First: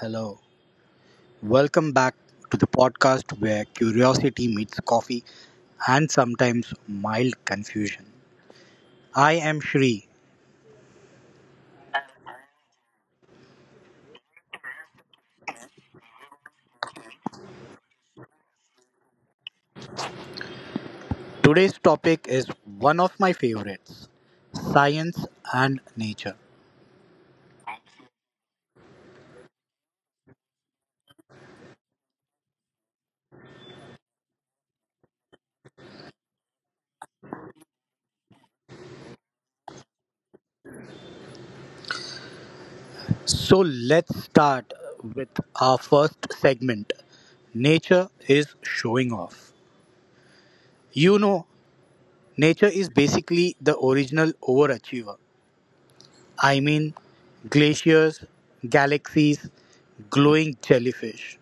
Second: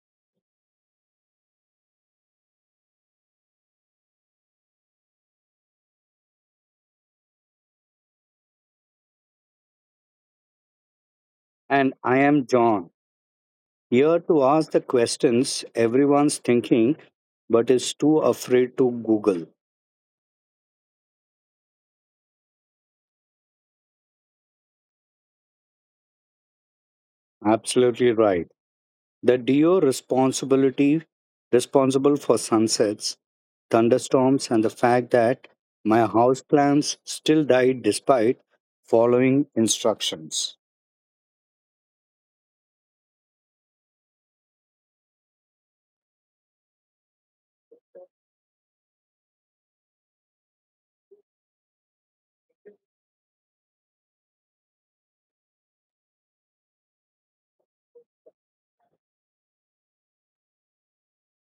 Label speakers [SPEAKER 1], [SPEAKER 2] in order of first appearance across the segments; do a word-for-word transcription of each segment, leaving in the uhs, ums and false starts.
[SPEAKER 1] hello. Welcome back to the podcast where curiosity meets coffee and sometimes mild confusion. I am Shri.
[SPEAKER 2] And I am John, here to ask the questions everyone's thinking but is too afraid to Google.
[SPEAKER 1] Today's topic is one of my favorites, science and nature.
[SPEAKER 2] Absolutely right. The DO responsibility responsible for sunsets, thunderstorms, and the fact that my house plants still died despite following instructions.
[SPEAKER 1] So let's start with our first segment, Nature is showing off. You know, Nature is basically the original overachiever. I mean, glaciers, galaxies, glowing jellyfish.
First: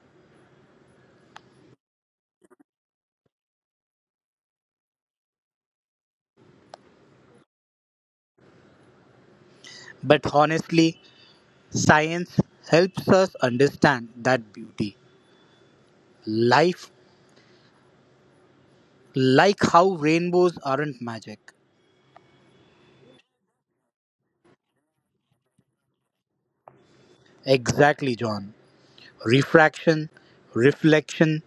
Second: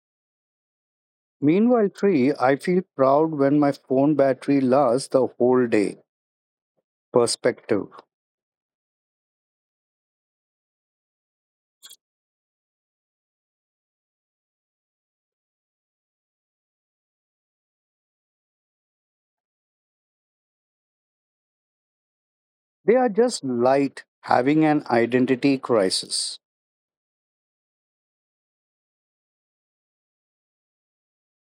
[SPEAKER 2] Meanwhile, three, I feel proud when my phone battery lasts the whole day. Perspective.
[SPEAKER 1] But honestly, science helps us understand that beauty. Life, like how rainbows aren't magic.
[SPEAKER 2] They are just light having an identity crisis.
[SPEAKER 1] Exactly, John. Refraction, reflection,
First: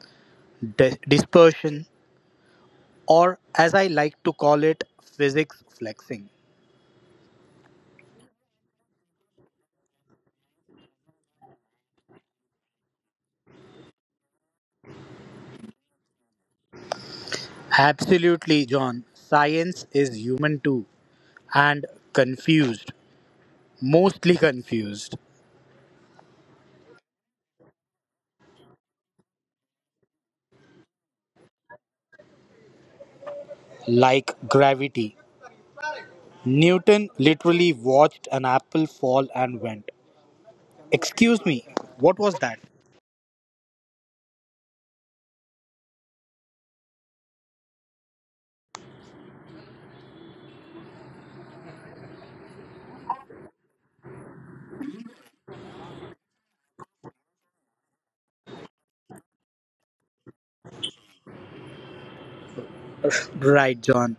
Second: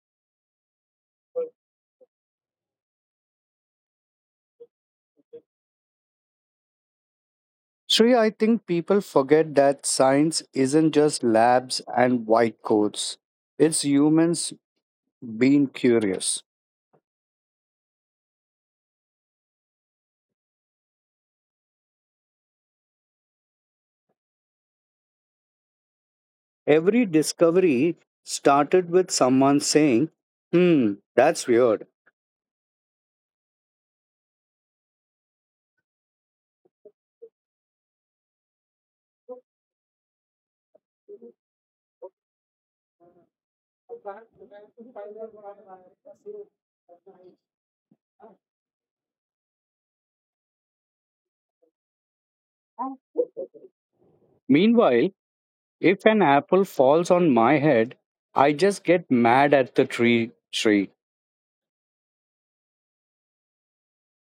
[SPEAKER 1] di- dispersion, or as I like to call it, physics flexing.
[SPEAKER 2] Shreya, I think people forget that science isn't just labs and white coats. It's humans being curious.
[SPEAKER 1] Absolutely, John. Science is human too, and confused, mostly confused.
[SPEAKER 2] Every discovery started with someone saying, hmm, that's weird.
[SPEAKER 1] Like gravity, Newton literally watched an apple fall and went, excuse me, what was that?
[SPEAKER 2] Meanwhile, if an apple falls on my head, I just get mad at the tree, tree.
[SPEAKER 1] Right, John.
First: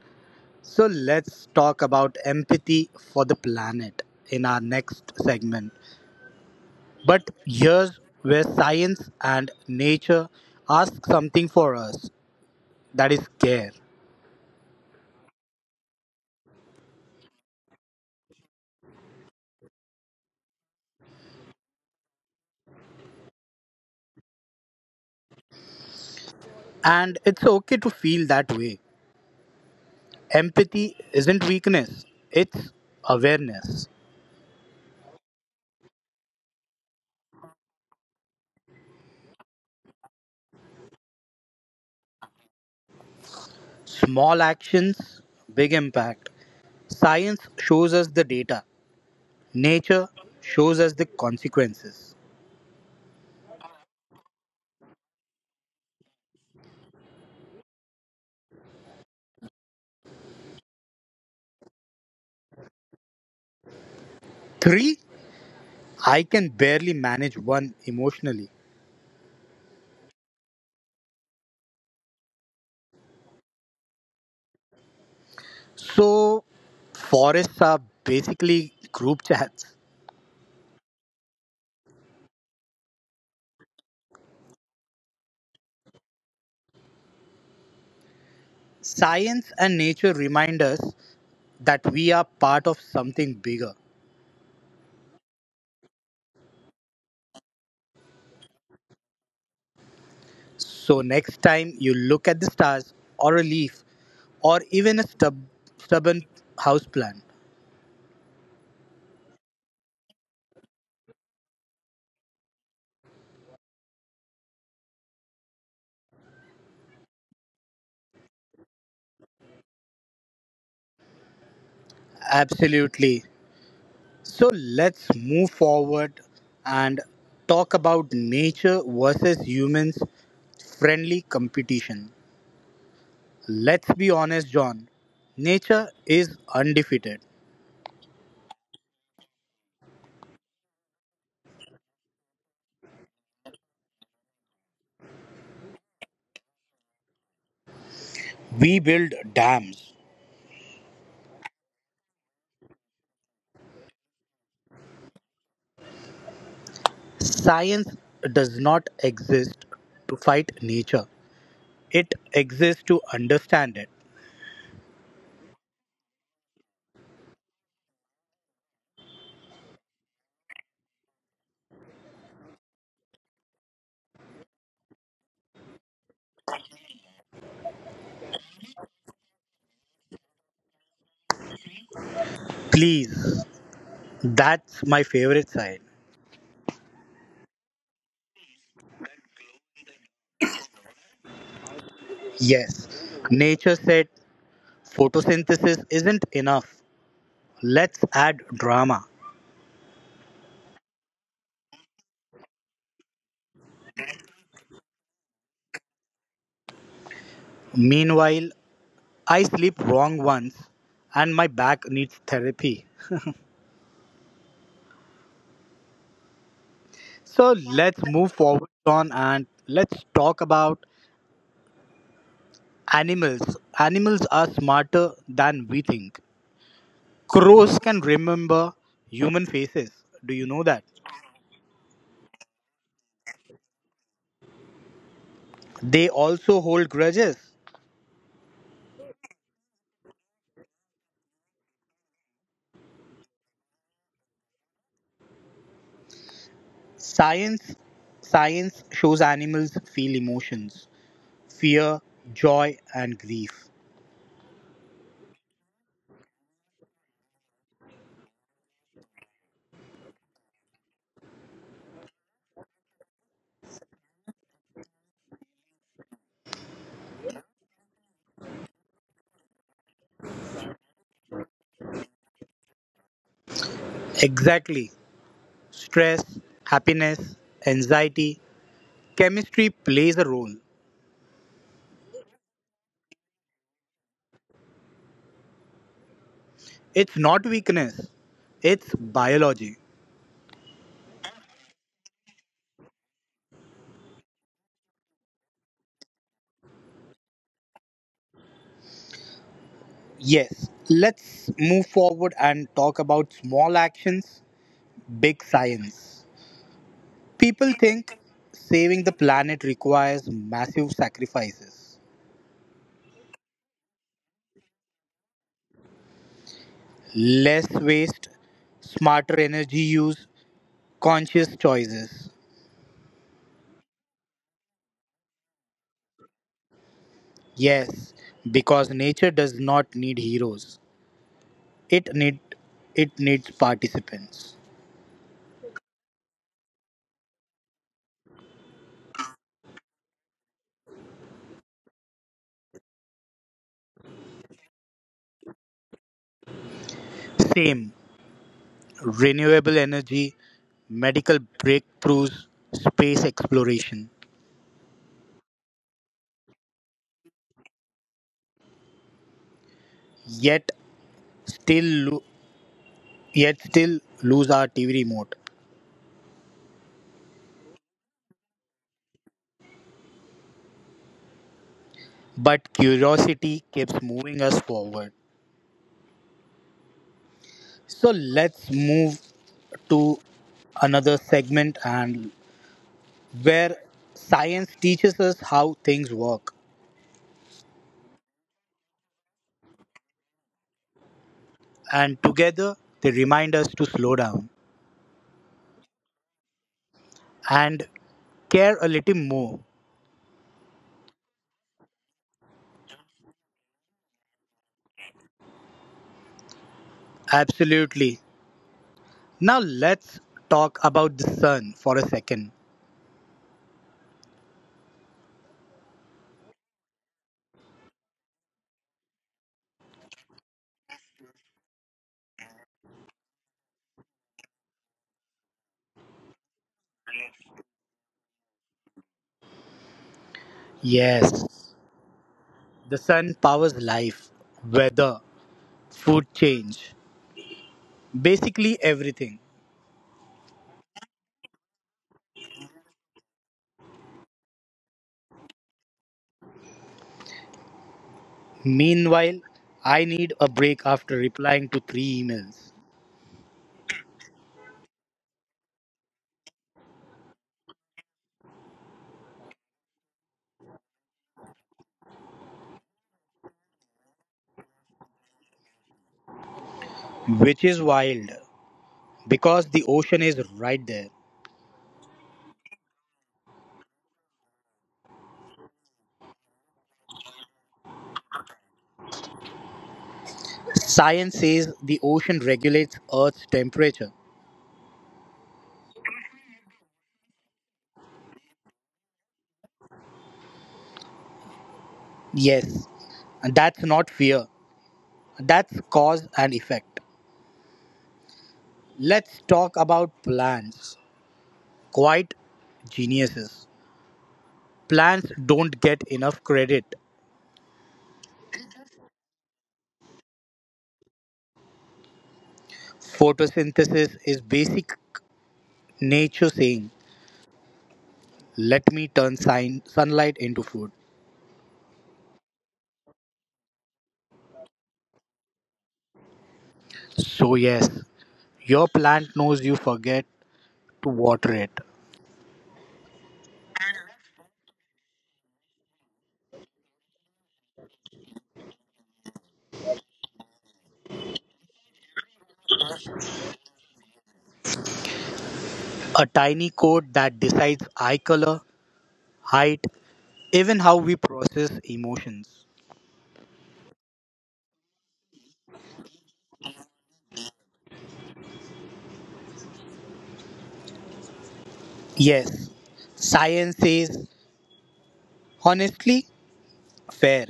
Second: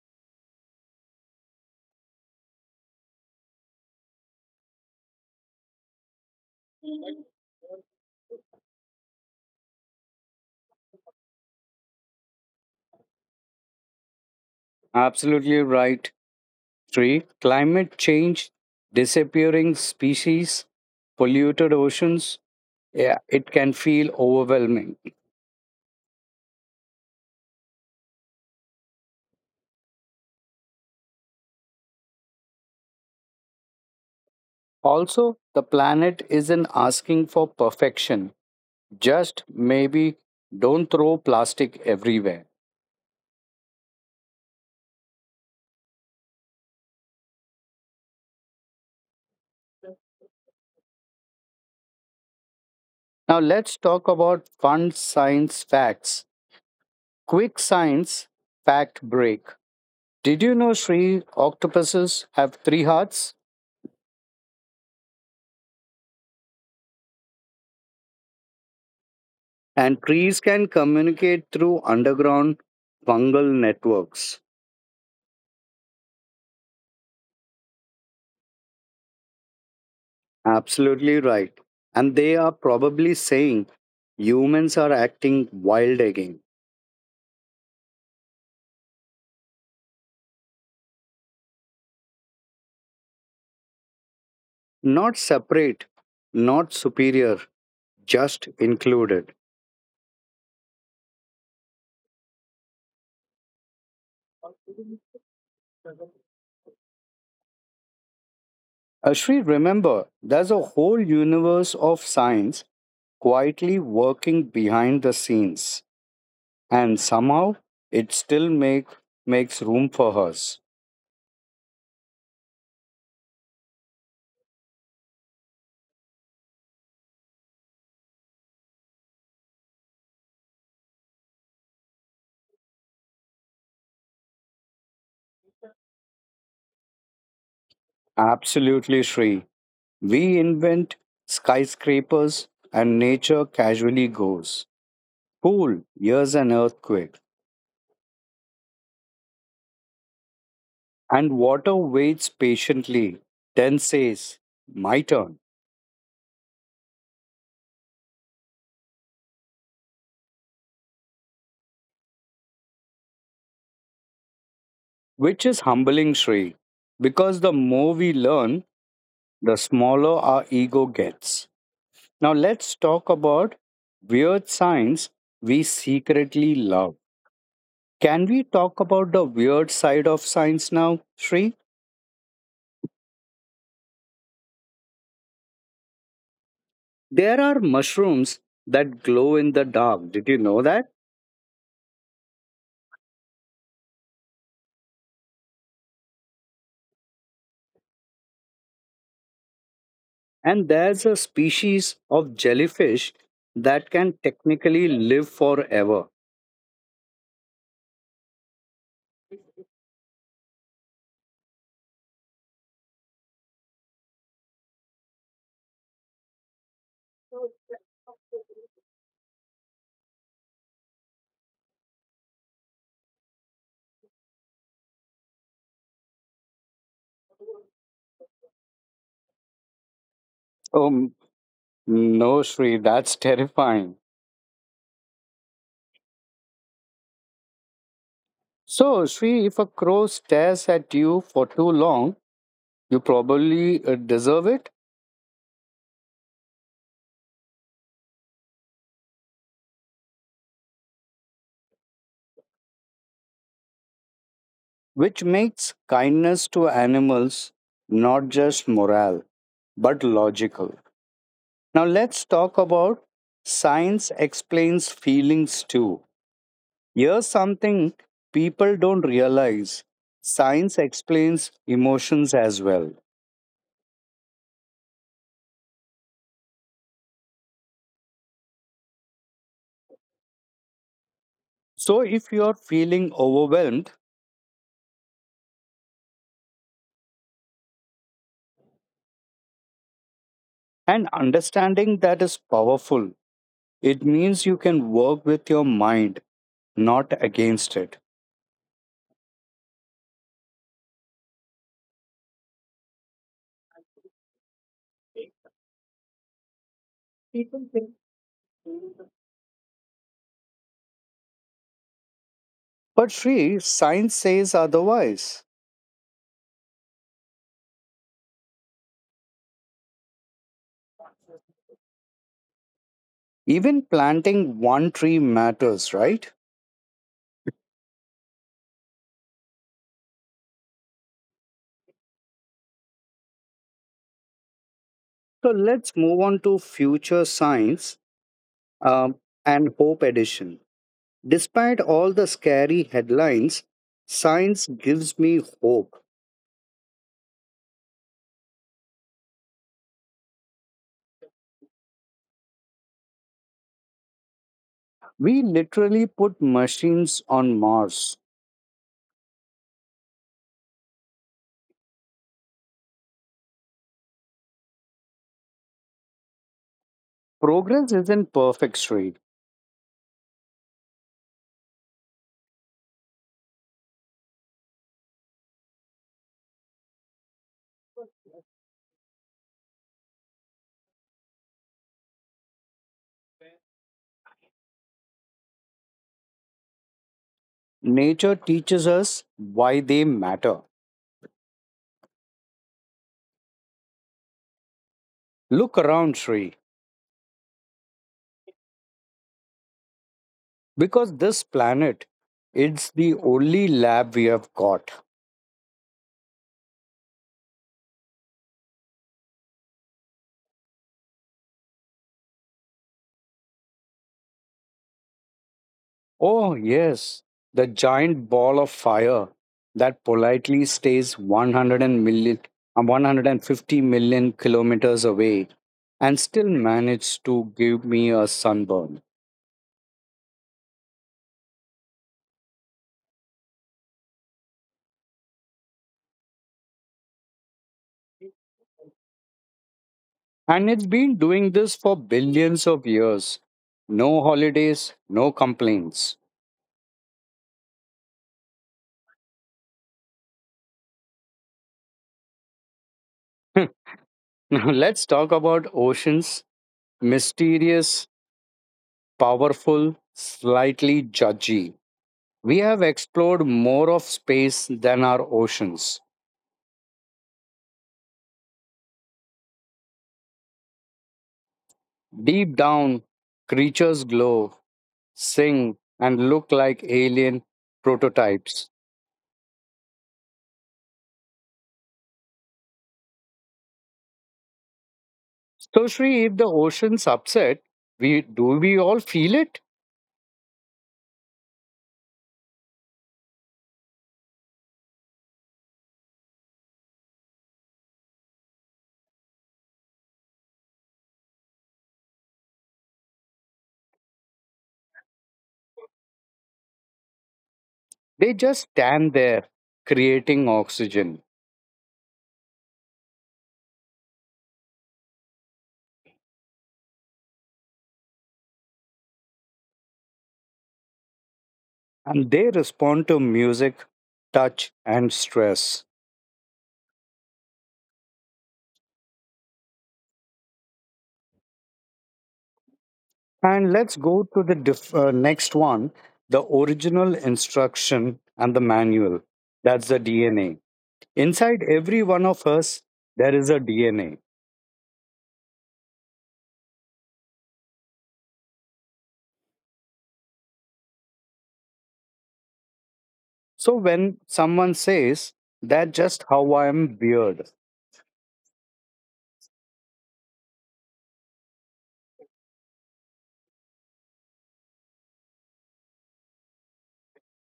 [SPEAKER 1] So let's talk about empathy for the planet in our next segment. But here's where science and nature ask something for us, that is care.
[SPEAKER 2] Absolutely right, tree. Climate change, disappearing species, polluted oceans, yeah, it can feel overwhelming.
[SPEAKER 1] And it's okay to feel that way. Empathy isn't weakness, it's awareness.
[SPEAKER 2] Also, the planet isn't asking for perfection. Just maybe don't throw plastic everywhere.
[SPEAKER 1] Small actions, big impact. Science shows us the data, nature shows us the consequences.
[SPEAKER 2] Now, let's talk about fun science facts. Quick science fact break. Did you know Sri octopuses have three hearts?
[SPEAKER 1] Three, I can barely manage one emotionally.
[SPEAKER 2] And trees can communicate through underground fungal networks.
[SPEAKER 1] So, forests are basically group chats.
[SPEAKER 2] Absolutely right. And they are probably saying humans are acting wild again.
[SPEAKER 1] Science and nature remind us that we are part of something bigger.
[SPEAKER 2] Not separate, not superior, just included.
[SPEAKER 1] So, next time you look at the stars or a leaf or even a stub- stubborn houseplant,
[SPEAKER 2] Ashri, remember, there's a whole universe of science quietly working behind the scenes, and somehow it still make, makes room for hers.
[SPEAKER 1] absolutely. So let's move forward and talk about nature versus humans, friendly competition. Let's be honest, John. Nature is undefeated.
[SPEAKER 2] Absolutely, Shri. We invent skyscrapers, and nature casually goes. Cool, here's an earthquake.
[SPEAKER 1] We build dams.
[SPEAKER 2] And water waits patiently, then says, my turn.
[SPEAKER 1] Science does not exist to fight nature, it exists to understand it.
[SPEAKER 2] Which is humbling, Shri, because the more we learn, the smaller our ego gets. Now, let's talk about weird science we secretly love. Can we talk about the weird side of science now, Shri?
[SPEAKER 1] Please, that's my favorite side.
[SPEAKER 2] There are mushrooms that glow in the dark. Did you know that?
[SPEAKER 1] Yes, nature said photosynthesis isn't enough. Let's add drama.
[SPEAKER 2] And there's a species of jellyfish that can technically live forever.
[SPEAKER 1] Meanwhile, I sleep wrong once and my back needs therapy. So let's move forward, John, and let's talk about animals. Animals are smarter than we think. Crows can remember human faces. Do you know that?
[SPEAKER 2] Oh, m- no, Shri, that's terrifying.
[SPEAKER 1] They also hold grudges.
[SPEAKER 2] So, Sri, if a crow stares at you for too long, you probably uh, deserve it,
[SPEAKER 1] Science science shows animals feel emotions, fear, joy and grief.
[SPEAKER 2] which makes kindness to animals not just moral but logical. Now, let's talk about science explains feelings too. Here's something people don't realize science explains emotions as well.
[SPEAKER 1] Exactly. Stress, happiness, anxiety, chemistry plays a role.
[SPEAKER 2] So, if you're feeling overwhelmed,
[SPEAKER 1] It's not weakness, it's biology.
[SPEAKER 2] and understanding that is powerful. It means you can work with your mind, not against it.
[SPEAKER 1] Yes, let's move forward and talk about small actions, big science. People think saving the planet requires massive sacrifices,
[SPEAKER 2] But Sri, science says otherwise.
[SPEAKER 1] less waste, smarter energy use, conscious choices.
[SPEAKER 2] Even planting one tree matters, right?
[SPEAKER 1] Yes, because nature does not need heroes. It need it needs participants.
[SPEAKER 2] So let's move on to future science um, and hope edition. Despite all the scary headlines, science gives me hope.
[SPEAKER 1] Same. Renewable energy, medical breakthroughs, space exploration.
[SPEAKER 2] We literally put machines on Mars.
[SPEAKER 1] Yet still lo- yet still lose our T V remote.
[SPEAKER 2] Progress isn't perfect, Sri.
[SPEAKER 1] But curiosity keeps moving us forward. So let's move to another segment, and where science teaches us how things work
[SPEAKER 2] Nature teaches us why they matter.
[SPEAKER 1] and together they remind us to slow down
[SPEAKER 2] Look around, Sri,
[SPEAKER 1] and care a little more.
[SPEAKER 2] because this planet, it's the only lab we have got.
[SPEAKER 1] Absolutely. Now let's talk about the sun for a second.
[SPEAKER 2] Oh, yes, the giant ball of fire that politely stays one hundred uh, one hundred fifty million kilometers away and still managed to give me a sunburn.
[SPEAKER 1] Yes, the sun powers life, weather, food change, basically everything.
[SPEAKER 2] And it's been doing this for billions of years. No holidays, no complaints.
[SPEAKER 1] Meanwhile, I need a break after replying to three emails,
[SPEAKER 2] Now let's talk about oceans, mysterious, powerful, slightly judgy. We have explored more of space than our oceans.
[SPEAKER 1] which is wild because the ocean is right there.
[SPEAKER 2] Deep down, creatures glow, sing, and look like alien prototypes.
[SPEAKER 1] Science says the ocean regulates Earth's temperature.
[SPEAKER 2] So, Shri, if the ocean's upset, we do we all feel it?
[SPEAKER 1] Yes, and that's not fear, that's cause and effect. Let's talk about plants. Quite geniuses. Plants don't get enough credit.
[SPEAKER 2] They just stand there, creating oxygen,
[SPEAKER 1] Photosynthesis is basic nature saying, let me turn sign- sunlight into food.
[SPEAKER 2] and they respond to music, touch, and stress.
[SPEAKER 1] So, yes, your plant knows you forget to water it.
[SPEAKER 2] And let's go to the diff- uh, next one, the original instruction and the manual. That's the D N A. Inside every one of us, there is a D N A.
[SPEAKER 1] A tiny code that decides eye color, height, even how we process emotions.
[SPEAKER 2] So when someone says, that's just how I am weird,
[SPEAKER 1] Yes, science says honestly, fair,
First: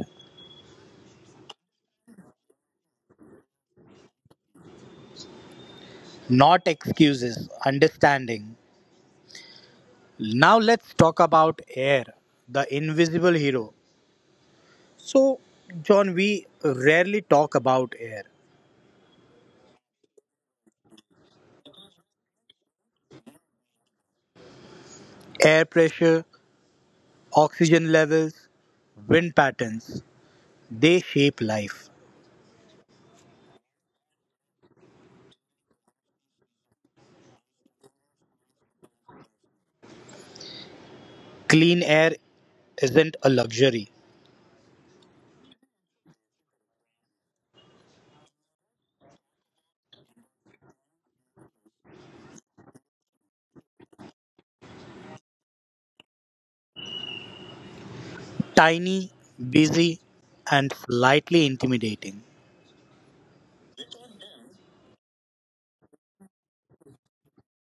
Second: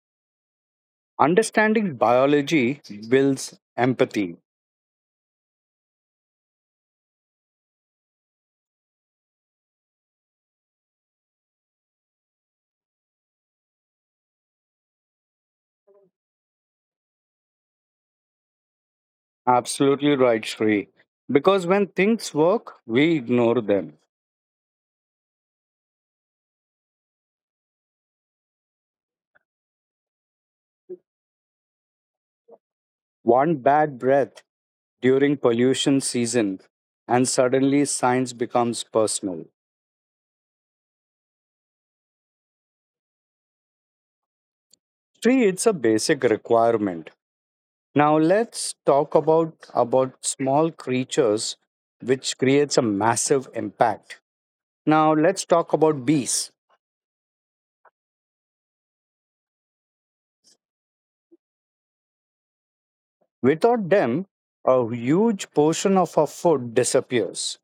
[SPEAKER 2] understanding biology builds empathy.
[SPEAKER 1] not excuses, understanding. Now let's talk about air, the invisible hero. So, John, we rarely talk about air.
[SPEAKER 2] Absolutely right, Shri. Because when things work, we ignore them.
[SPEAKER 1] Air pressure, oxygen levels, wind patterns, they shape life.
[SPEAKER 2] One bad breath during pollution season, and suddenly science becomes personal.
[SPEAKER 1] Clean air isn't a luxury.
[SPEAKER 2] Three, it's a basic requirement. Now let's talk about about small creatures which creates a massive impact. Now let's talk about bees.
[SPEAKER 1] Tiny, busy, and slightly intimidating.
[SPEAKER 2] Without them, a huge portion of our food disappears.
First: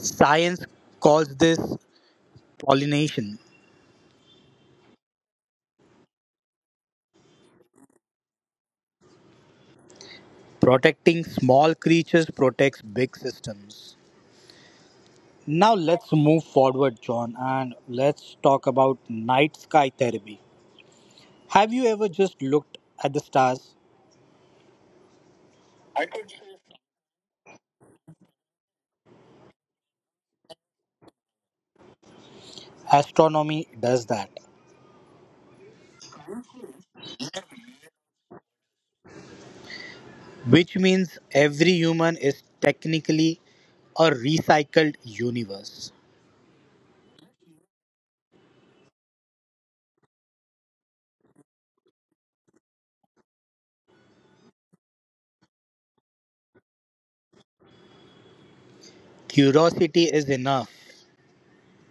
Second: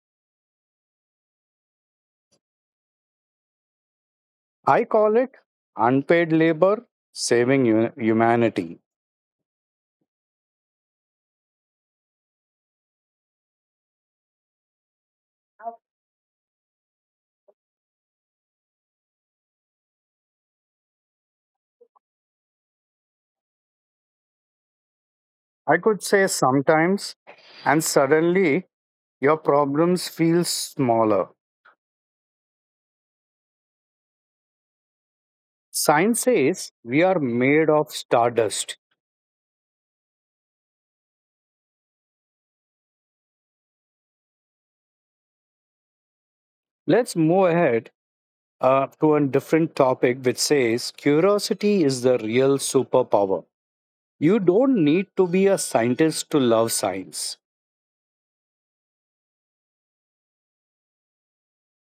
[SPEAKER 1] Science calls this pollination.
[SPEAKER 2] I call it unpaid labor saving hu- humanity.
[SPEAKER 1] Protecting small creatures protects big systems. Now let's move forward, John, and let's talk about night sky therapy. Have you ever just looked at the stars?
[SPEAKER 2] I could say sometimes and suddenly your problems feel smaller.
[SPEAKER 1] Astronomy does that,
[SPEAKER 2] Science says we are made of stardust.
[SPEAKER 1] which means every human is technically a recycled universe.
[SPEAKER 2] Let's move ahead uh, to a different topic which says curiosity is the real superpower. You don't need to be a scientist to love science.
[SPEAKER 1] Curiosity is enough.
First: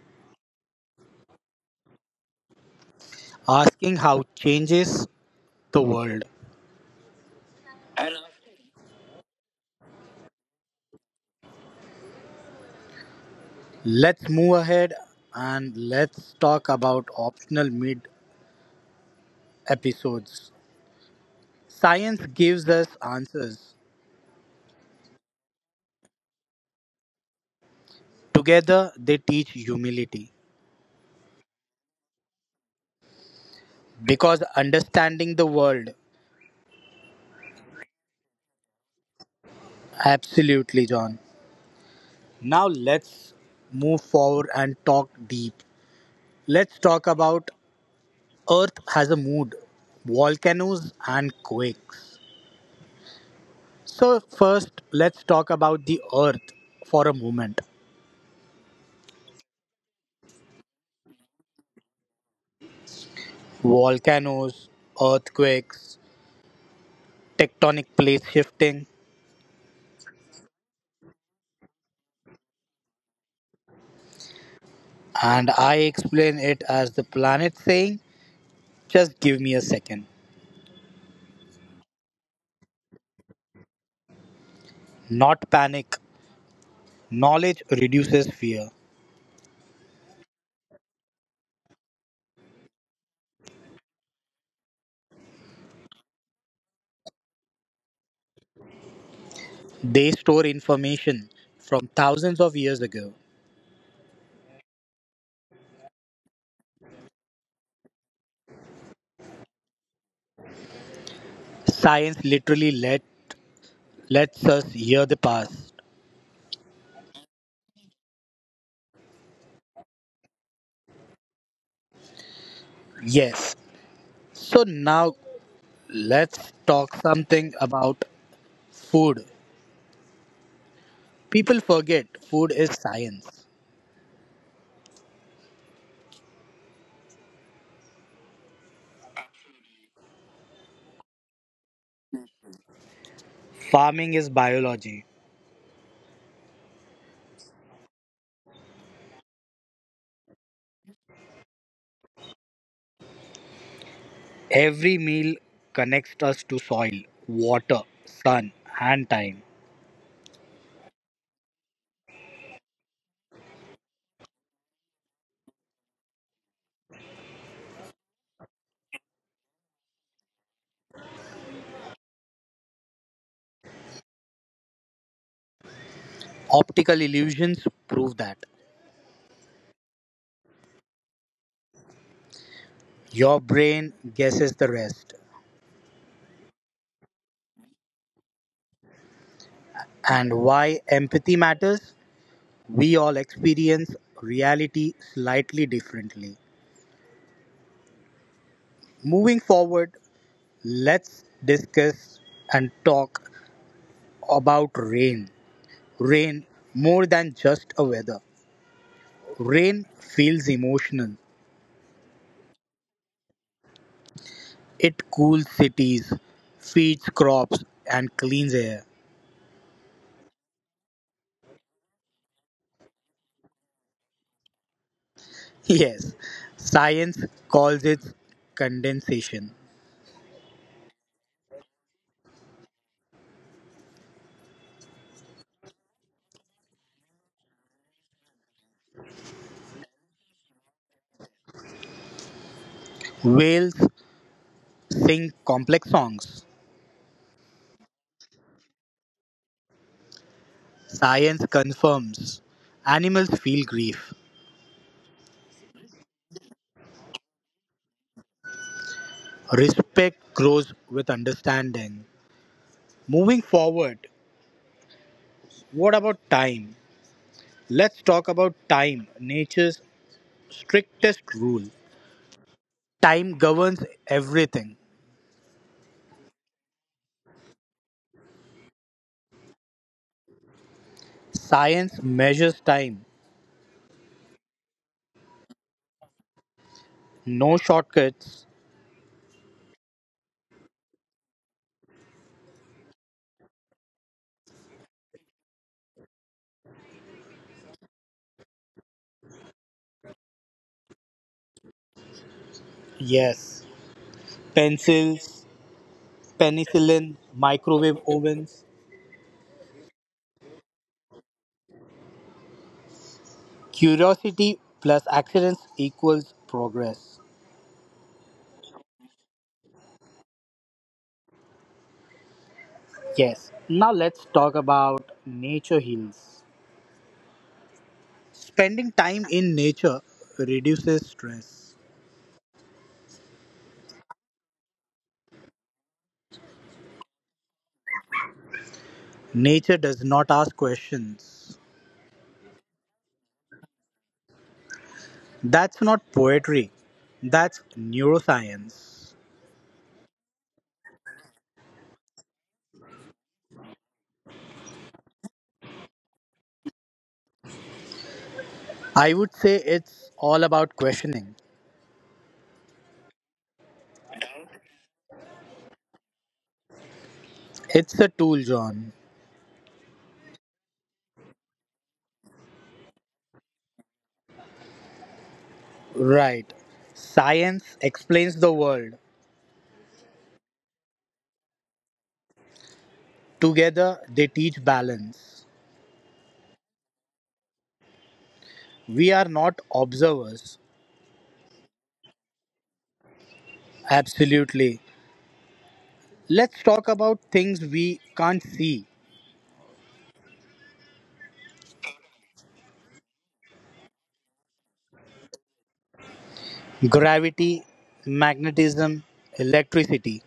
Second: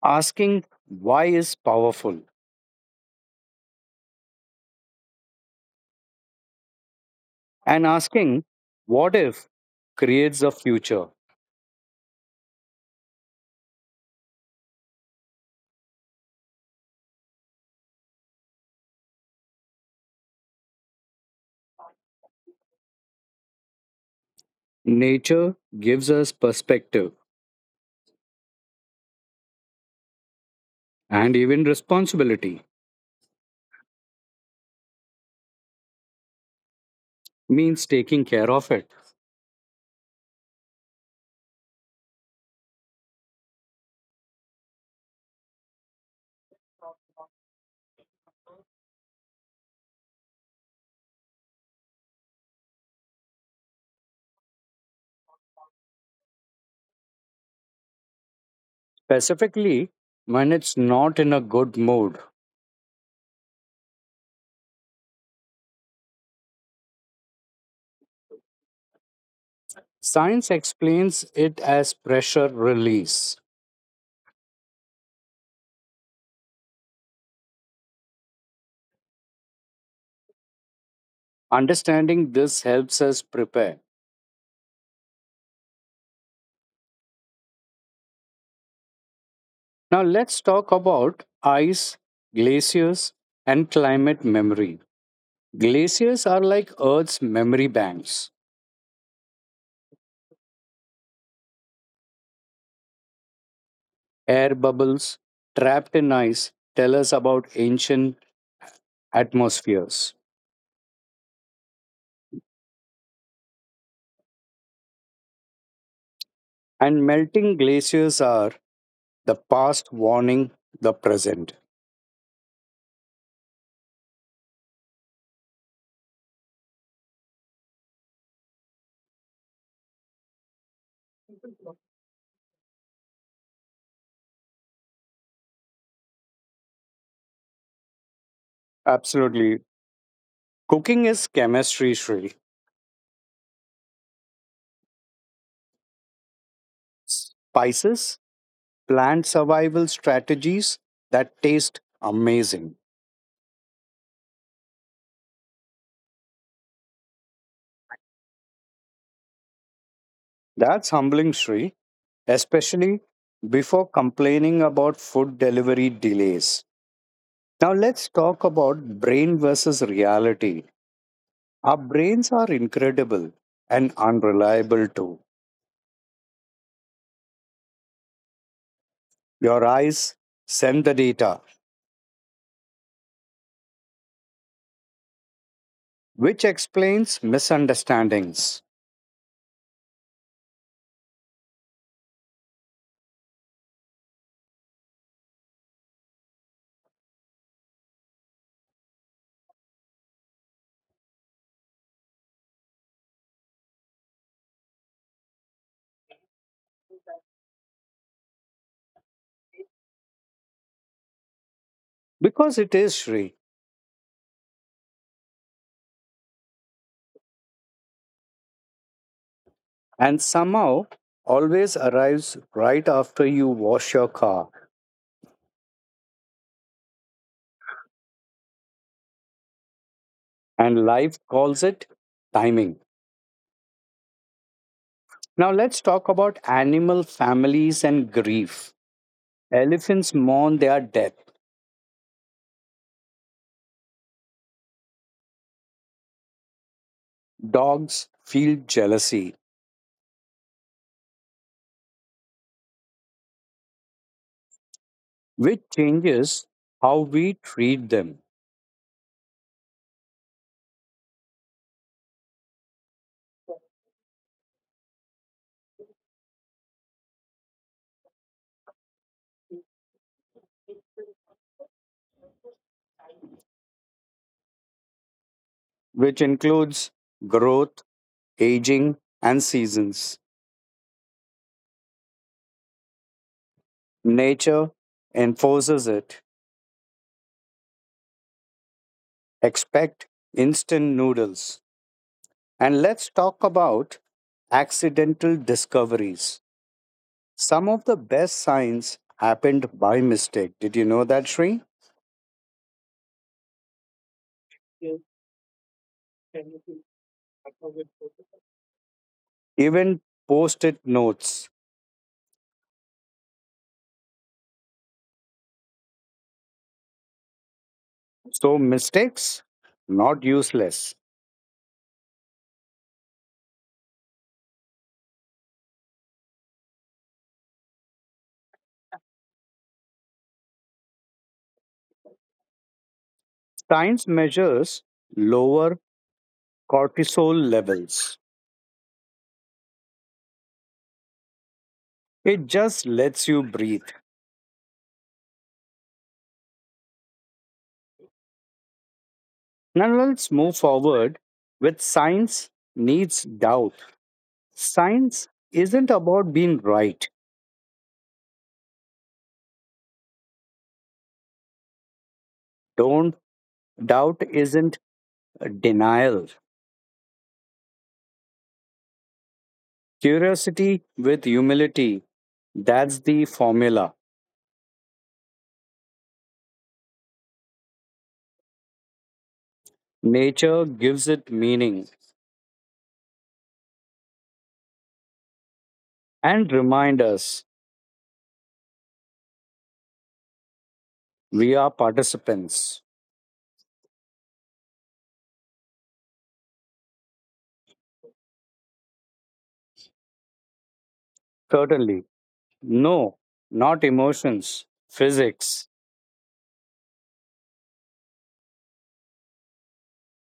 [SPEAKER 2] Asking why is powerful,
[SPEAKER 1] Asking how changes the world.
[SPEAKER 2] and asking what if creates a future.
[SPEAKER 1] Let's move ahead and let's talk about optional mid episodes. Science gives us answers,
[SPEAKER 2] Nature gives us perspective
[SPEAKER 1] together, they teach humility.
[SPEAKER 2] and even responsibility
[SPEAKER 1] Because understanding the world,
[SPEAKER 2] means taking care of it,
[SPEAKER 1] absolutely, John. Now, let's move forward and talk deep. Let's talk about Earth has a mood, volcanoes, and quakes. So, first, let's talk about the Earth for a moment.
[SPEAKER 2] specifically when it's not in a good mood.
[SPEAKER 1] Volcanoes, earthquakes, tectonic plate shifting,
[SPEAKER 2] Science explains it as pressure release.
[SPEAKER 1] and I explain it as the planet saying, just give me a second.
[SPEAKER 2] Understanding this helps us prepare.
[SPEAKER 1] Not panic, knowledge reduces fear.
[SPEAKER 2] Now, let's talk about ice, glaciers, and climate memory. Glaciers are like Earth's memory banks.
[SPEAKER 1] They store information from thousands of years ago.
[SPEAKER 2] Air bubbles trapped in ice tell us about ancient atmospheres.
[SPEAKER 1] Science literally let, lets us hear the past.
[SPEAKER 2] And melting glaciers are the past warning the present.
[SPEAKER 1] Yes. So now let's talk something about food. People forget food is science.
[SPEAKER 2] Absolutely. Cooking is chemistry, Shri.
[SPEAKER 1] Farming is biology.
[SPEAKER 2] Spices, plant survival strategies that taste amazing.
[SPEAKER 1] Every meal connects us to soil, water, sun, and time.
[SPEAKER 2] That's humbling, Sri, especially before complaining about food delivery delays. Now, let's talk about brain versus reality. Our brains are incredible and unreliable too.
[SPEAKER 1] Optical illusions prove that.
[SPEAKER 2] Your eyes send the data,
[SPEAKER 1] Your brain guesses the rest.
[SPEAKER 2] which explains misunderstandings.
[SPEAKER 1] And why empathy matters? We all experience reality slightly differently. Moving forward, let's discuss and talk about rain. Rain, more than just a weather, rain feels emotional.
[SPEAKER 2] Because it is Sri,
[SPEAKER 1] It cools cities, feeds crops, and cleans air.
[SPEAKER 2] and somehow always arrives right after you wash your car,
[SPEAKER 1] Yes, science calls it condensation.
[SPEAKER 2] and life calls it timing. Now let's talk about animal families and grief. Elephants mourn their death.
[SPEAKER 1] Whales sing complex songs.
[SPEAKER 2] Dogs feel jealousy,
[SPEAKER 1] Science confirms animals feel grief.
[SPEAKER 2] which changes how we treat them,
[SPEAKER 1] Respect grows with understanding. Moving forward, what about time? Let's talk about time, nature's strictest rule. Time governs everything.
[SPEAKER 2] which includes growth, aging, and seasons.
[SPEAKER 1] Science measures time.
[SPEAKER 2] Nature enforces it.
[SPEAKER 1] No shortcuts.
[SPEAKER 2] Expect instant noodles. And let's talk about accidental discoveries. Some of the best science happened by mistake. Did you know that, Sri?
[SPEAKER 1] Yes. Pencils, penicillin, microwave ovens.
[SPEAKER 2] Even post it notes.
[SPEAKER 1] Curiosity plus accidents equals progress.
[SPEAKER 2] So, mistakes, not useless.
[SPEAKER 1] Yes, now let's talk about nature heals. Spending time in nature reduces stress.
[SPEAKER 2] Science measures lower cortisol levels.
[SPEAKER 1] Nature does not ask questions.
[SPEAKER 2] It just lets you breathe.
[SPEAKER 1] That's not poetry, that's neuroscience.
[SPEAKER 2] Now, let's move forward with science needs doubt. Science isn't about being right.
[SPEAKER 1] I would say it's all about questioning.
[SPEAKER 2] Don't Doubt isn't denial.
[SPEAKER 1] It's a tool, John.
[SPEAKER 2] Curiosity with humility. That's the formula.
[SPEAKER 1] Right. Science explains the world.
[SPEAKER 2] Nature gives it meaning
[SPEAKER 1] Together, they teach balance.
[SPEAKER 2] and remind us
[SPEAKER 1] We are not observers.
[SPEAKER 2] we are participants.
[SPEAKER 1] Absolutely. Let's talk about things we can't see.
[SPEAKER 2] Certainly. No, not emotions, physics.
[SPEAKER 1] Gravity, magnetism, electricity.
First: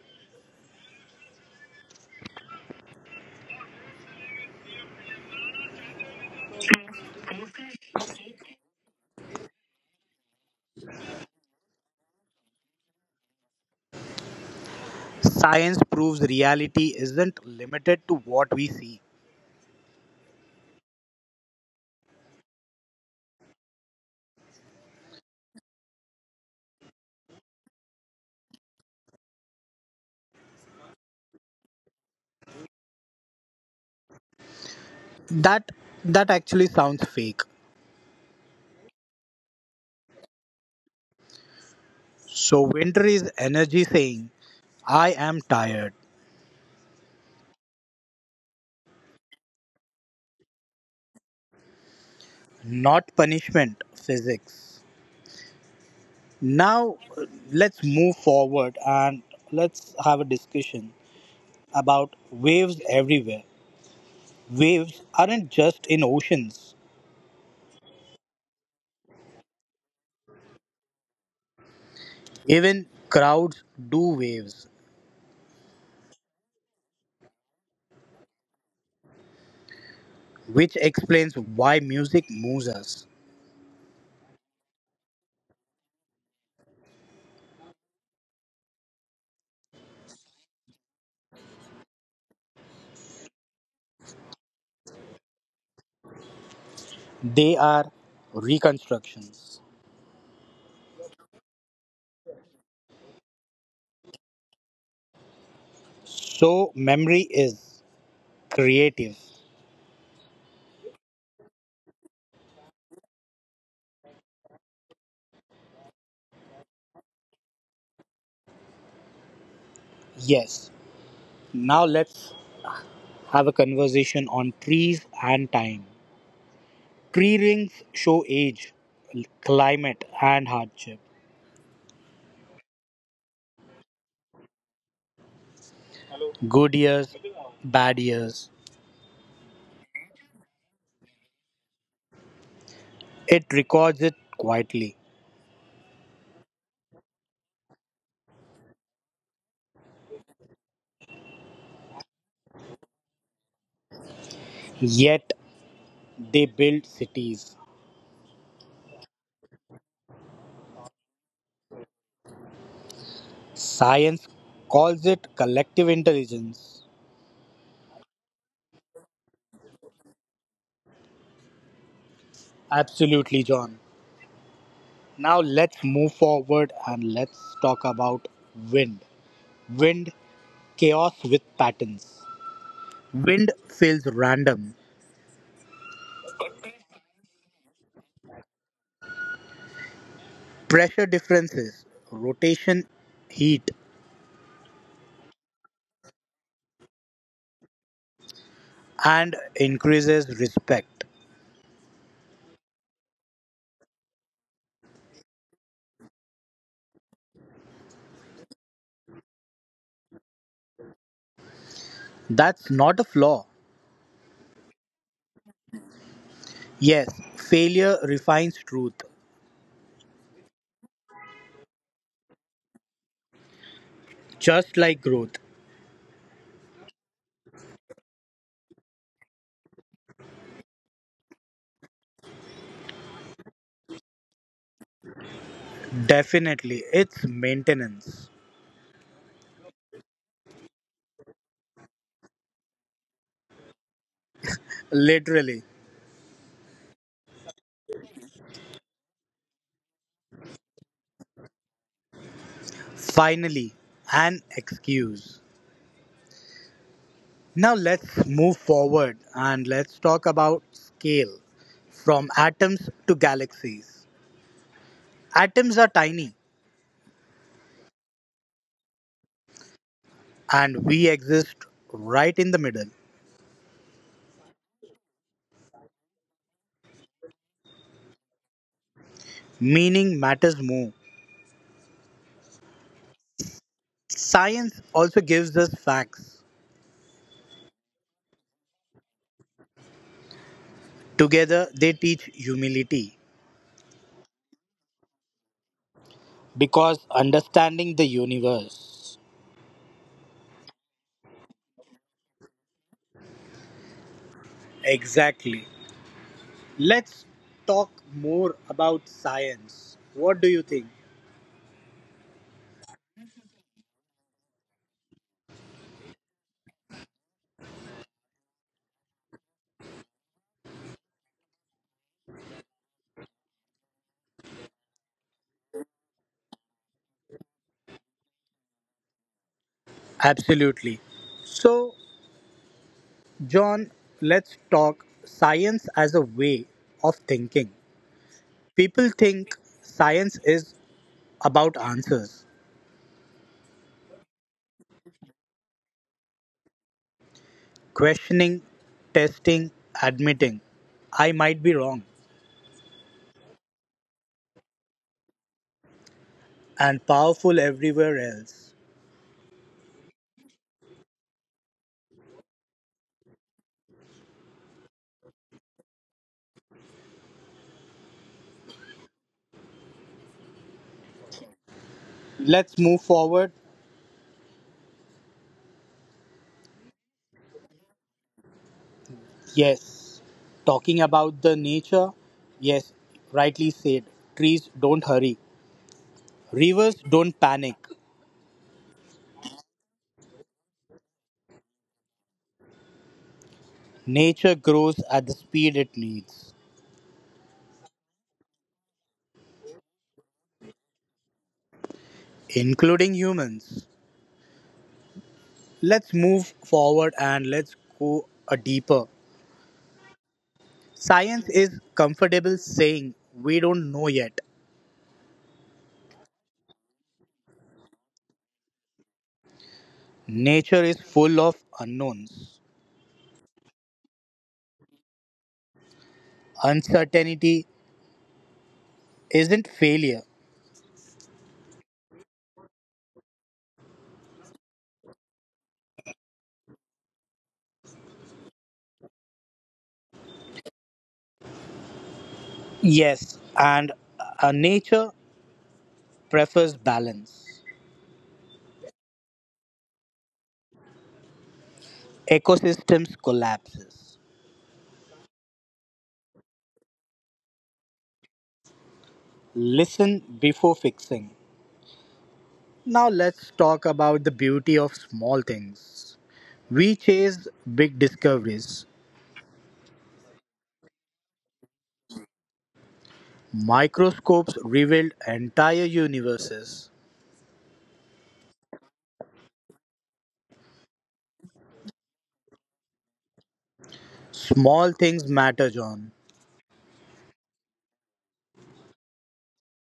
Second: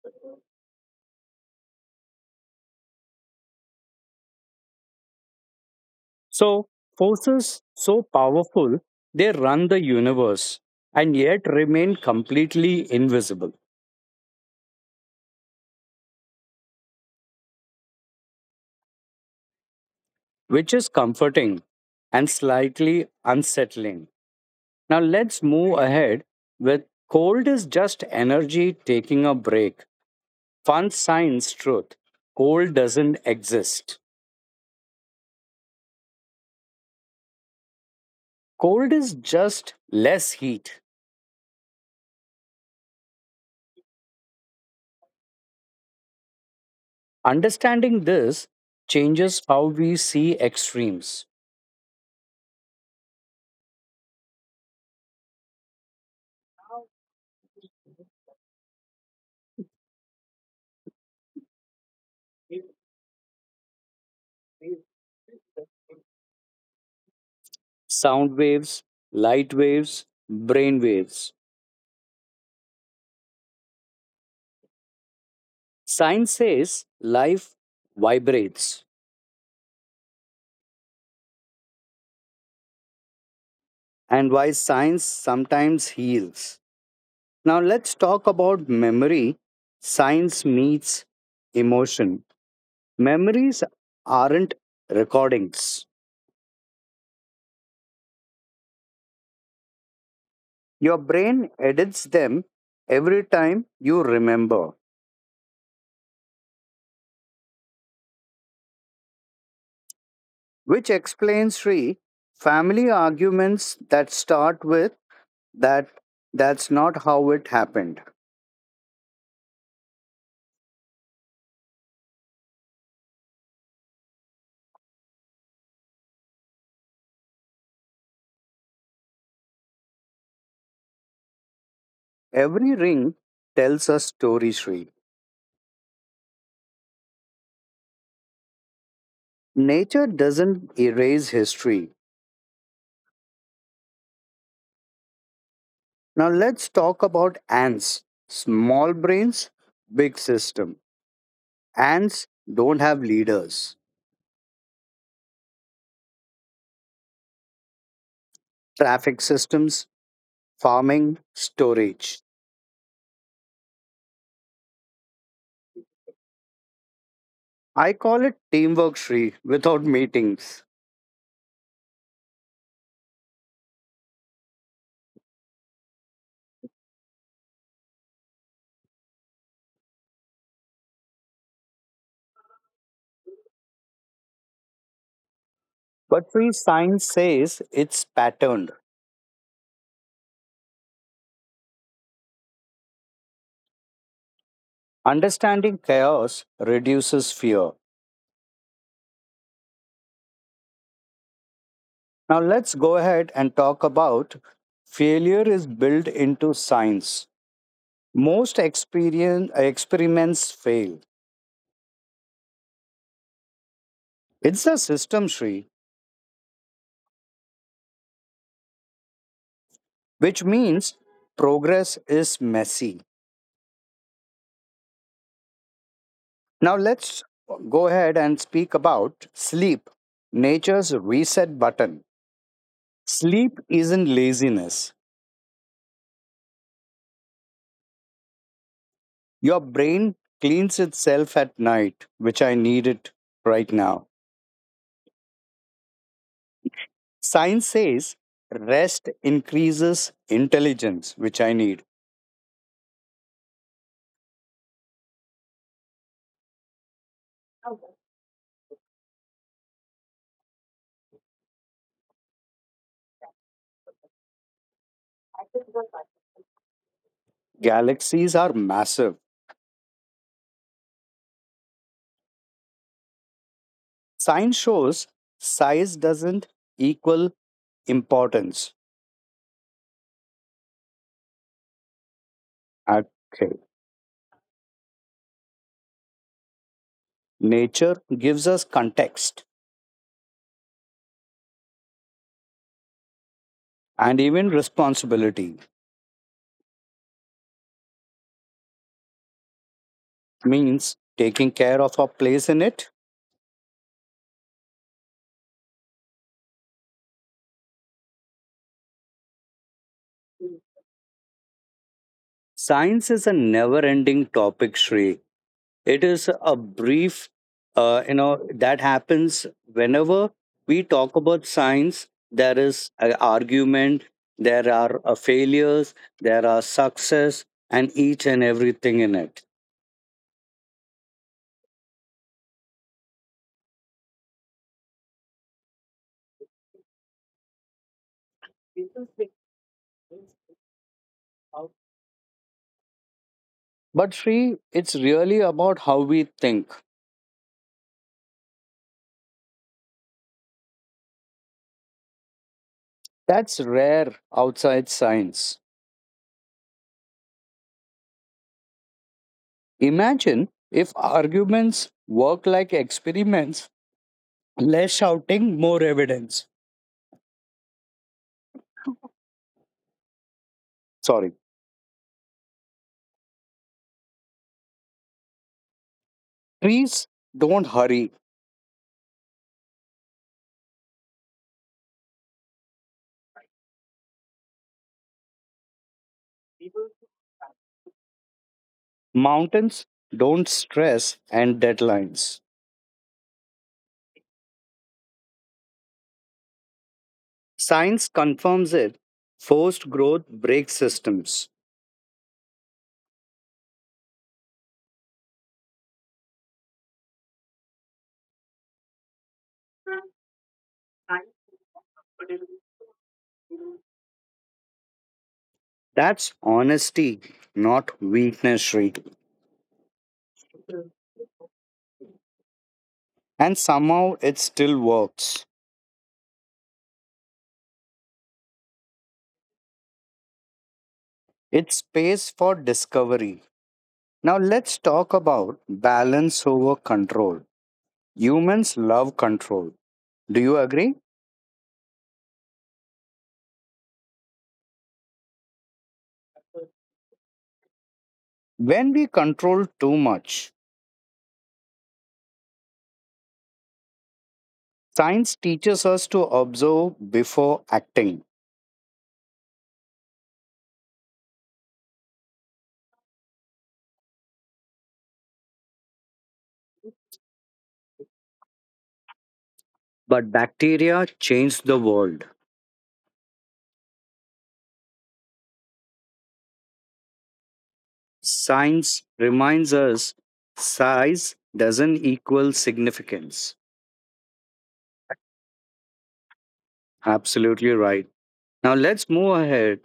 [SPEAKER 2] So, forces so powerful, they run the universe and yet remain completely invisible,
[SPEAKER 1] Science proves reality isn't limited to what we see.
[SPEAKER 2] which is comforting and slightly unsettling. Now, let's move ahead with cold is just energy taking a break. Fun science truth cold doesn't exist.
[SPEAKER 1] That that actually sounds fake.
[SPEAKER 2] Cold is just less heat.
[SPEAKER 1] So winter is energy saying, I am tired,
[SPEAKER 2] Understanding this changes how we see extremes.
[SPEAKER 1] not punishment, physics. Now uh, let's move forward and let's have a discussion about waves everywhere. Waves aren't just in oceans.
[SPEAKER 2] Sound waves, light waves, brain waves.
[SPEAKER 1] Even crowds do waves.
[SPEAKER 2] Science says life vibrates
[SPEAKER 1] Which explains why music moves us.
[SPEAKER 2] and why science sometimes heals. Now let's talk about memory. Science meets emotion. Memories aren't recordings,
[SPEAKER 1] They are reconstructions.
[SPEAKER 2] your brain edits them every time you remember.
[SPEAKER 1] So, memory is creative.
[SPEAKER 2] Which explains Sri family arguments that start with that, that's not how it happened.
[SPEAKER 1] Yes. Now, let's have a conversation on trees and time. Tree rings show age, climate, and hardship.
[SPEAKER 2] Every ring tells a story, Sri.
[SPEAKER 1] Good years, bad years.
[SPEAKER 2] Nature doesn't erase history.
[SPEAKER 1] It records it quietly.
[SPEAKER 2] Now let's talk about ants. Small brains, big system. Ants don't have leaders.
[SPEAKER 1] Yet, they build cities.
[SPEAKER 2] Traffic systems, farming, storage.
[SPEAKER 1] Science calls it collective intelligence.
[SPEAKER 2] I call it teamwork, Sri, without meetings.
[SPEAKER 1] Absolutely, John. Now let's move forward and let's talk about wind. Wind, chaos with patterns. Wind feels random.
[SPEAKER 2] But Sri, science says it's patterned.
[SPEAKER 1] Pressure differences, rotation, heat,
[SPEAKER 2] Understanding chaos reduces fear.
[SPEAKER 1] and increases respect.
[SPEAKER 2] Now, let's go ahead and talk about failure is built into science. Most experience, experiments fail.
[SPEAKER 1] That's not a flaw.
[SPEAKER 2] It's a system tree,
[SPEAKER 1] Yes, failure refines truth,
[SPEAKER 2] which means progress is messy.
[SPEAKER 1] just like growth.
[SPEAKER 2] Now, let's go ahead and speak about sleep, nature's reset button. Sleep isn't laziness.
[SPEAKER 1] Definitely, it's maintenance.
[SPEAKER 2] Your brain cleans itself at night, which I need it right now.
[SPEAKER 1] Literally,
[SPEAKER 2] Science says rest increases intelligence, which I need.
[SPEAKER 1] finally, an excuse. Now let's move forward and let's talk about scale from atoms to galaxies. Atoms are tiny
[SPEAKER 2] Galaxies are massive.
[SPEAKER 1] and we exist right in the middle,
[SPEAKER 2] Science shows size doesn't equal importance.
[SPEAKER 1] meaning matters more.
[SPEAKER 2] Okay.
[SPEAKER 1] Science also gives us facts.
[SPEAKER 2] Nature gives us context
[SPEAKER 1] Together they teach humility
[SPEAKER 2] and even responsibility,
[SPEAKER 1] because understanding the universe.
[SPEAKER 2] means taking care of our place in it.
[SPEAKER 1] Exactly. Let's talk more about science. What do you think?
[SPEAKER 2] Science is a never ending topic, Sri. It is a brief, uh, you know, that happens whenever we talk about science. There is an argument, there are uh, failures, there are success, and each and everything in it.
[SPEAKER 1] Absolutely. So, John, let's talk science as a way of thinking. People think science is about answers,
[SPEAKER 2] But Sri, it's really about how we think.
[SPEAKER 1] questioning, testing, admitting. I might be wrong,
[SPEAKER 2] That's rare outside science.
[SPEAKER 1] and powerful everywhere else.
[SPEAKER 2] Imagine if arguments work like experiments, less shouting, more evidence. Sorry.
[SPEAKER 1] Let's move forward.
[SPEAKER 2] Trees don't hurry.
[SPEAKER 1] Yes, talking about the nature. Yes, rightly said. Trees don't hurry, rivers don't panic.
[SPEAKER 2] Mountains don't stress and deadlines.
[SPEAKER 1] Nature grows at the speed it needs,
[SPEAKER 2] Science confirms it. Forced growth breaks systems.
[SPEAKER 1] including humans. Let's move forward and let's go a deeper. Science is comfortable saying we don't know yet.
[SPEAKER 2] That's honesty, not weakness, Shri.
[SPEAKER 1] Nature is full of unknowns.
[SPEAKER 2] And somehow it still works.
[SPEAKER 1] Uncertainty isn't failure.
[SPEAKER 2] It's space for discovery. Now let's talk about balance over control. Humans love control. Do you agree?
[SPEAKER 1] Yes, and uh, nature prefers balance.
[SPEAKER 2] When we control too much,
[SPEAKER 1] Ecosystems collapses.
[SPEAKER 2] science teaches us to observe before acting.
[SPEAKER 1] Listen before fixing. Now let's talk about the beauty of small things. We chase big discoveries.
[SPEAKER 2] But bacteria changed the world.
[SPEAKER 1] Microscopes revealed entire universes.
[SPEAKER 2] Science reminds us size doesn't equal significance.
[SPEAKER 1] Small things matter, John.
[SPEAKER 2] Absolutely right. Now let's move ahead.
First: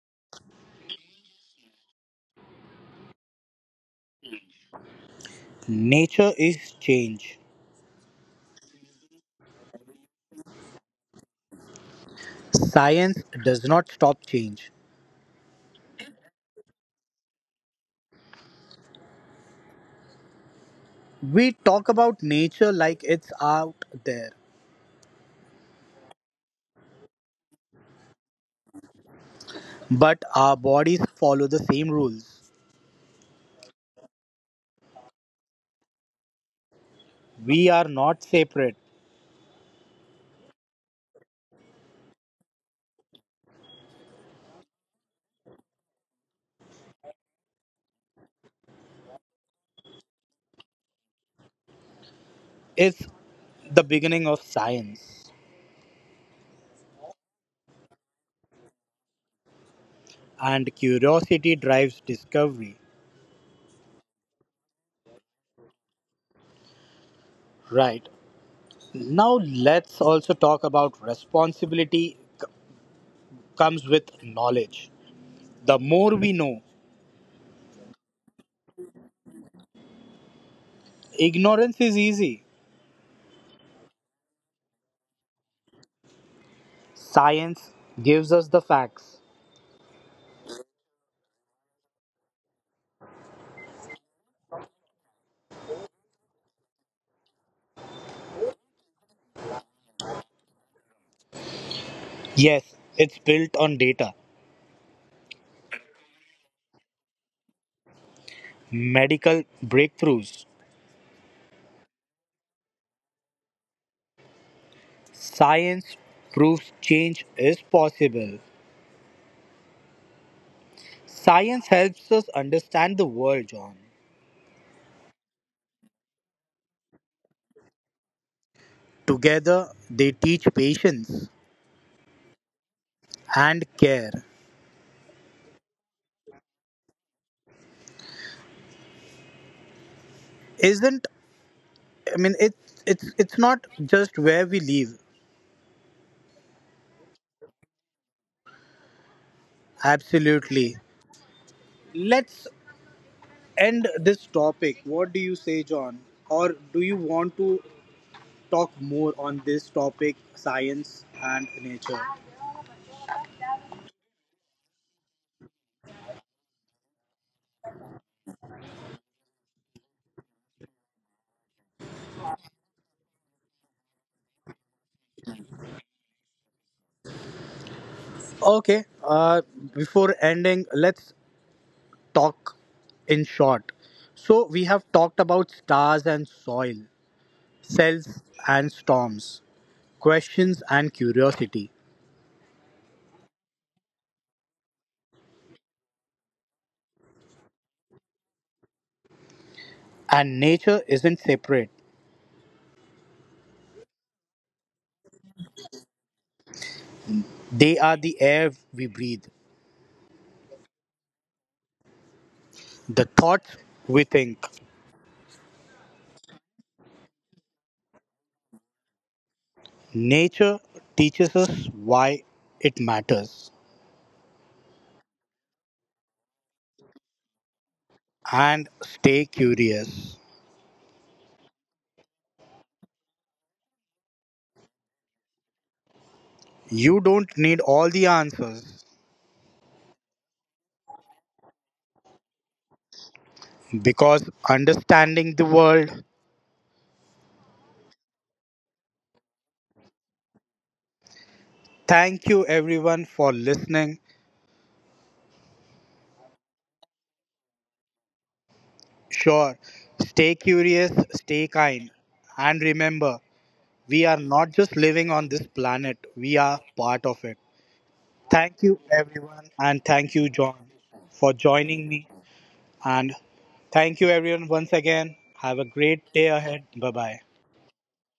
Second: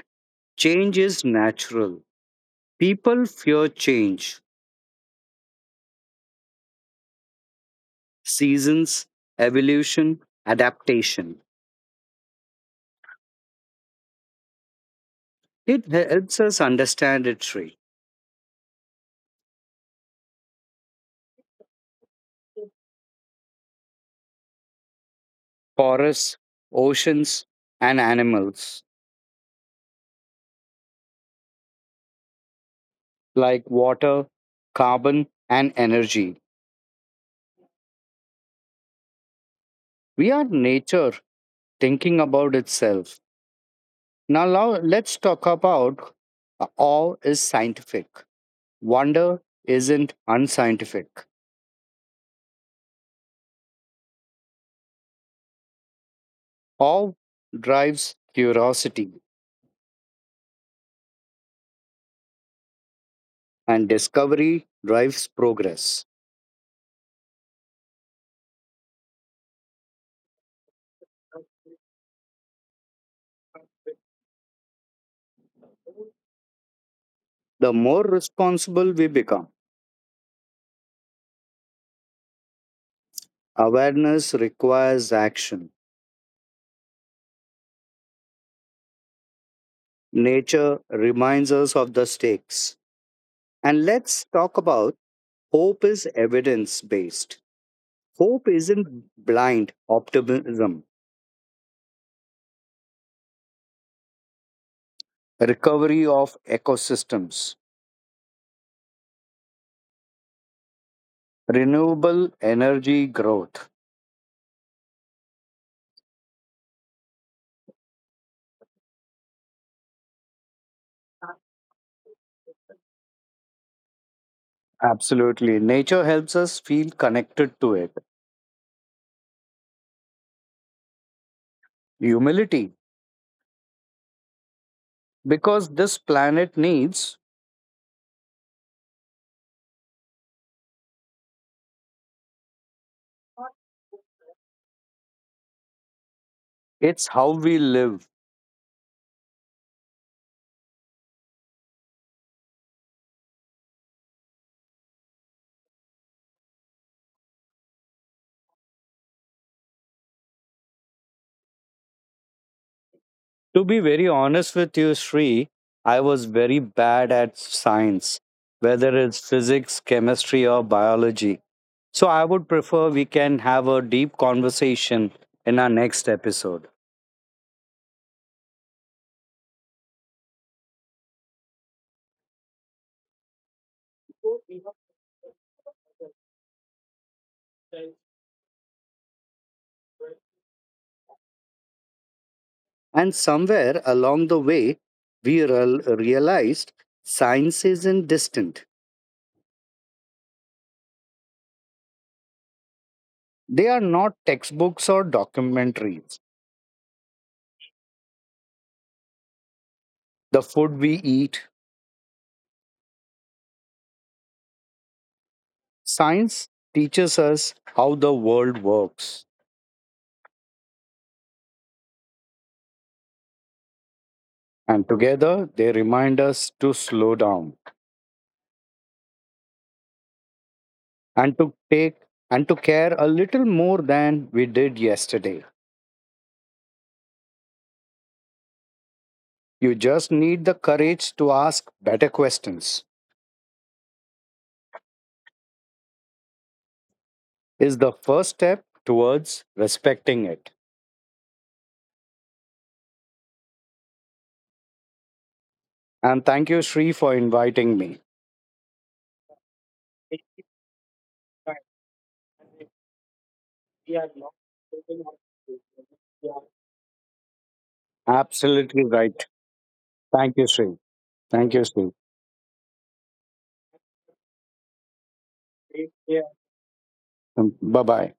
[SPEAKER 2] Change is natural. People fear change,
[SPEAKER 1] Nature is change.
[SPEAKER 2] seasons, evolution, adaptation.
[SPEAKER 1] Science does not stop change.
[SPEAKER 2] It helps us understand its tree,
[SPEAKER 1] We talk about nature like it's out there,
[SPEAKER 2] forests, oceans, and animals
[SPEAKER 1] but our bodies follow the same rules.
[SPEAKER 2] like water, carbon, and energy.
[SPEAKER 1] We are not separate.
[SPEAKER 2] We are nature thinking about itself. Now, now let's talk about uh, awe is scientific. Wonder isn't unscientific.
[SPEAKER 1] It's the beginning of science,
[SPEAKER 2] Awe drives curiosity,
[SPEAKER 1] and curiosity drives discovery.
[SPEAKER 2] and discovery drives progress.
[SPEAKER 1] Right. Now, let's also talk about responsibility c- comes with knowledge. The more we know,
[SPEAKER 2] The more responsible we become,
[SPEAKER 1] ignorance is easy.
[SPEAKER 2] awareness requires action.
[SPEAKER 1] Science gives us the facts.
[SPEAKER 2] Nature reminds us of the stakes. And let's talk about hope is evidence based. Hope isn't blind optimism,
[SPEAKER 1] Yes, it's built on data,
[SPEAKER 2] recovery of ecosystems,
[SPEAKER 1] medical breakthroughs.
[SPEAKER 2] renewable energy growth.
[SPEAKER 1] Science proves change is possible. Science helps us understand the world, John.
[SPEAKER 2] Absolutely. Nature helps us feel connected to it.
[SPEAKER 1] Together, they teach patience
[SPEAKER 2] Humility,
[SPEAKER 1] and care.
[SPEAKER 2] because this planet needs
[SPEAKER 1] Isn't I mean it's it's it's not just where we live.
[SPEAKER 2] it's how we live.
[SPEAKER 1] Absolutely. Let's end this topic. What do you say, John? Or do you want to talk more on this topic, science and nature?
[SPEAKER 2] To be very honest with you, Sri, I was very bad at science, whether it's physics, chemistry, or biology. So I would prefer we can have a deep conversation in our next episode.
[SPEAKER 1] Okay, uh, before ending, let's talk in short. So, we have talked about stars and soil, cells and storms, questions and curiosity.
[SPEAKER 2] And somewhere along the way, we real- realized science isn't distant.
[SPEAKER 1] And nature isn't separate,
[SPEAKER 2] They are not textbooks or documentaries.
[SPEAKER 1] they are the air we breathe,
[SPEAKER 2] The food we eat,
[SPEAKER 1] the thoughts we think.
[SPEAKER 2] science teaches us how the world works.
[SPEAKER 1] Nature teaches us why it matters.
[SPEAKER 2] And together, they remind us to slow down
[SPEAKER 1] And stay curious.
[SPEAKER 2] and to take and to care a little more than we did yesterday.
[SPEAKER 1] You don't need all the answers
[SPEAKER 2] You just need the courage to ask better questions,
[SPEAKER 1] because understanding the world.
[SPEAKER 2] is the first step towards respecting it.
[SPEAKER 1] Thank you everyone for listening.
[SPEAKER 2] And thank you, Sri, for inviting me.
[SPEAKER 1] Sure, stay curious, stay kind, and remember, we are not just living on this planet, we are part of it. Thank you
[SPEAKER 2] Absolutely right.
[SPEAKER 1] everyone, and thank you,
[SPEAKER 2] Thank you,
[SPEAKER 1] John,
[SPEAKER 2] Sri.
[SPEAKER 1] for
[SPEAKER 2] Thank you,
[SPEAKER 1] joining
[SPEAKER 2] Sri.
[SPEAKER 1] me. And thank you everyone once again. Have a great day ahead. Bye bye.
[SPEAKER 2] Bye bye.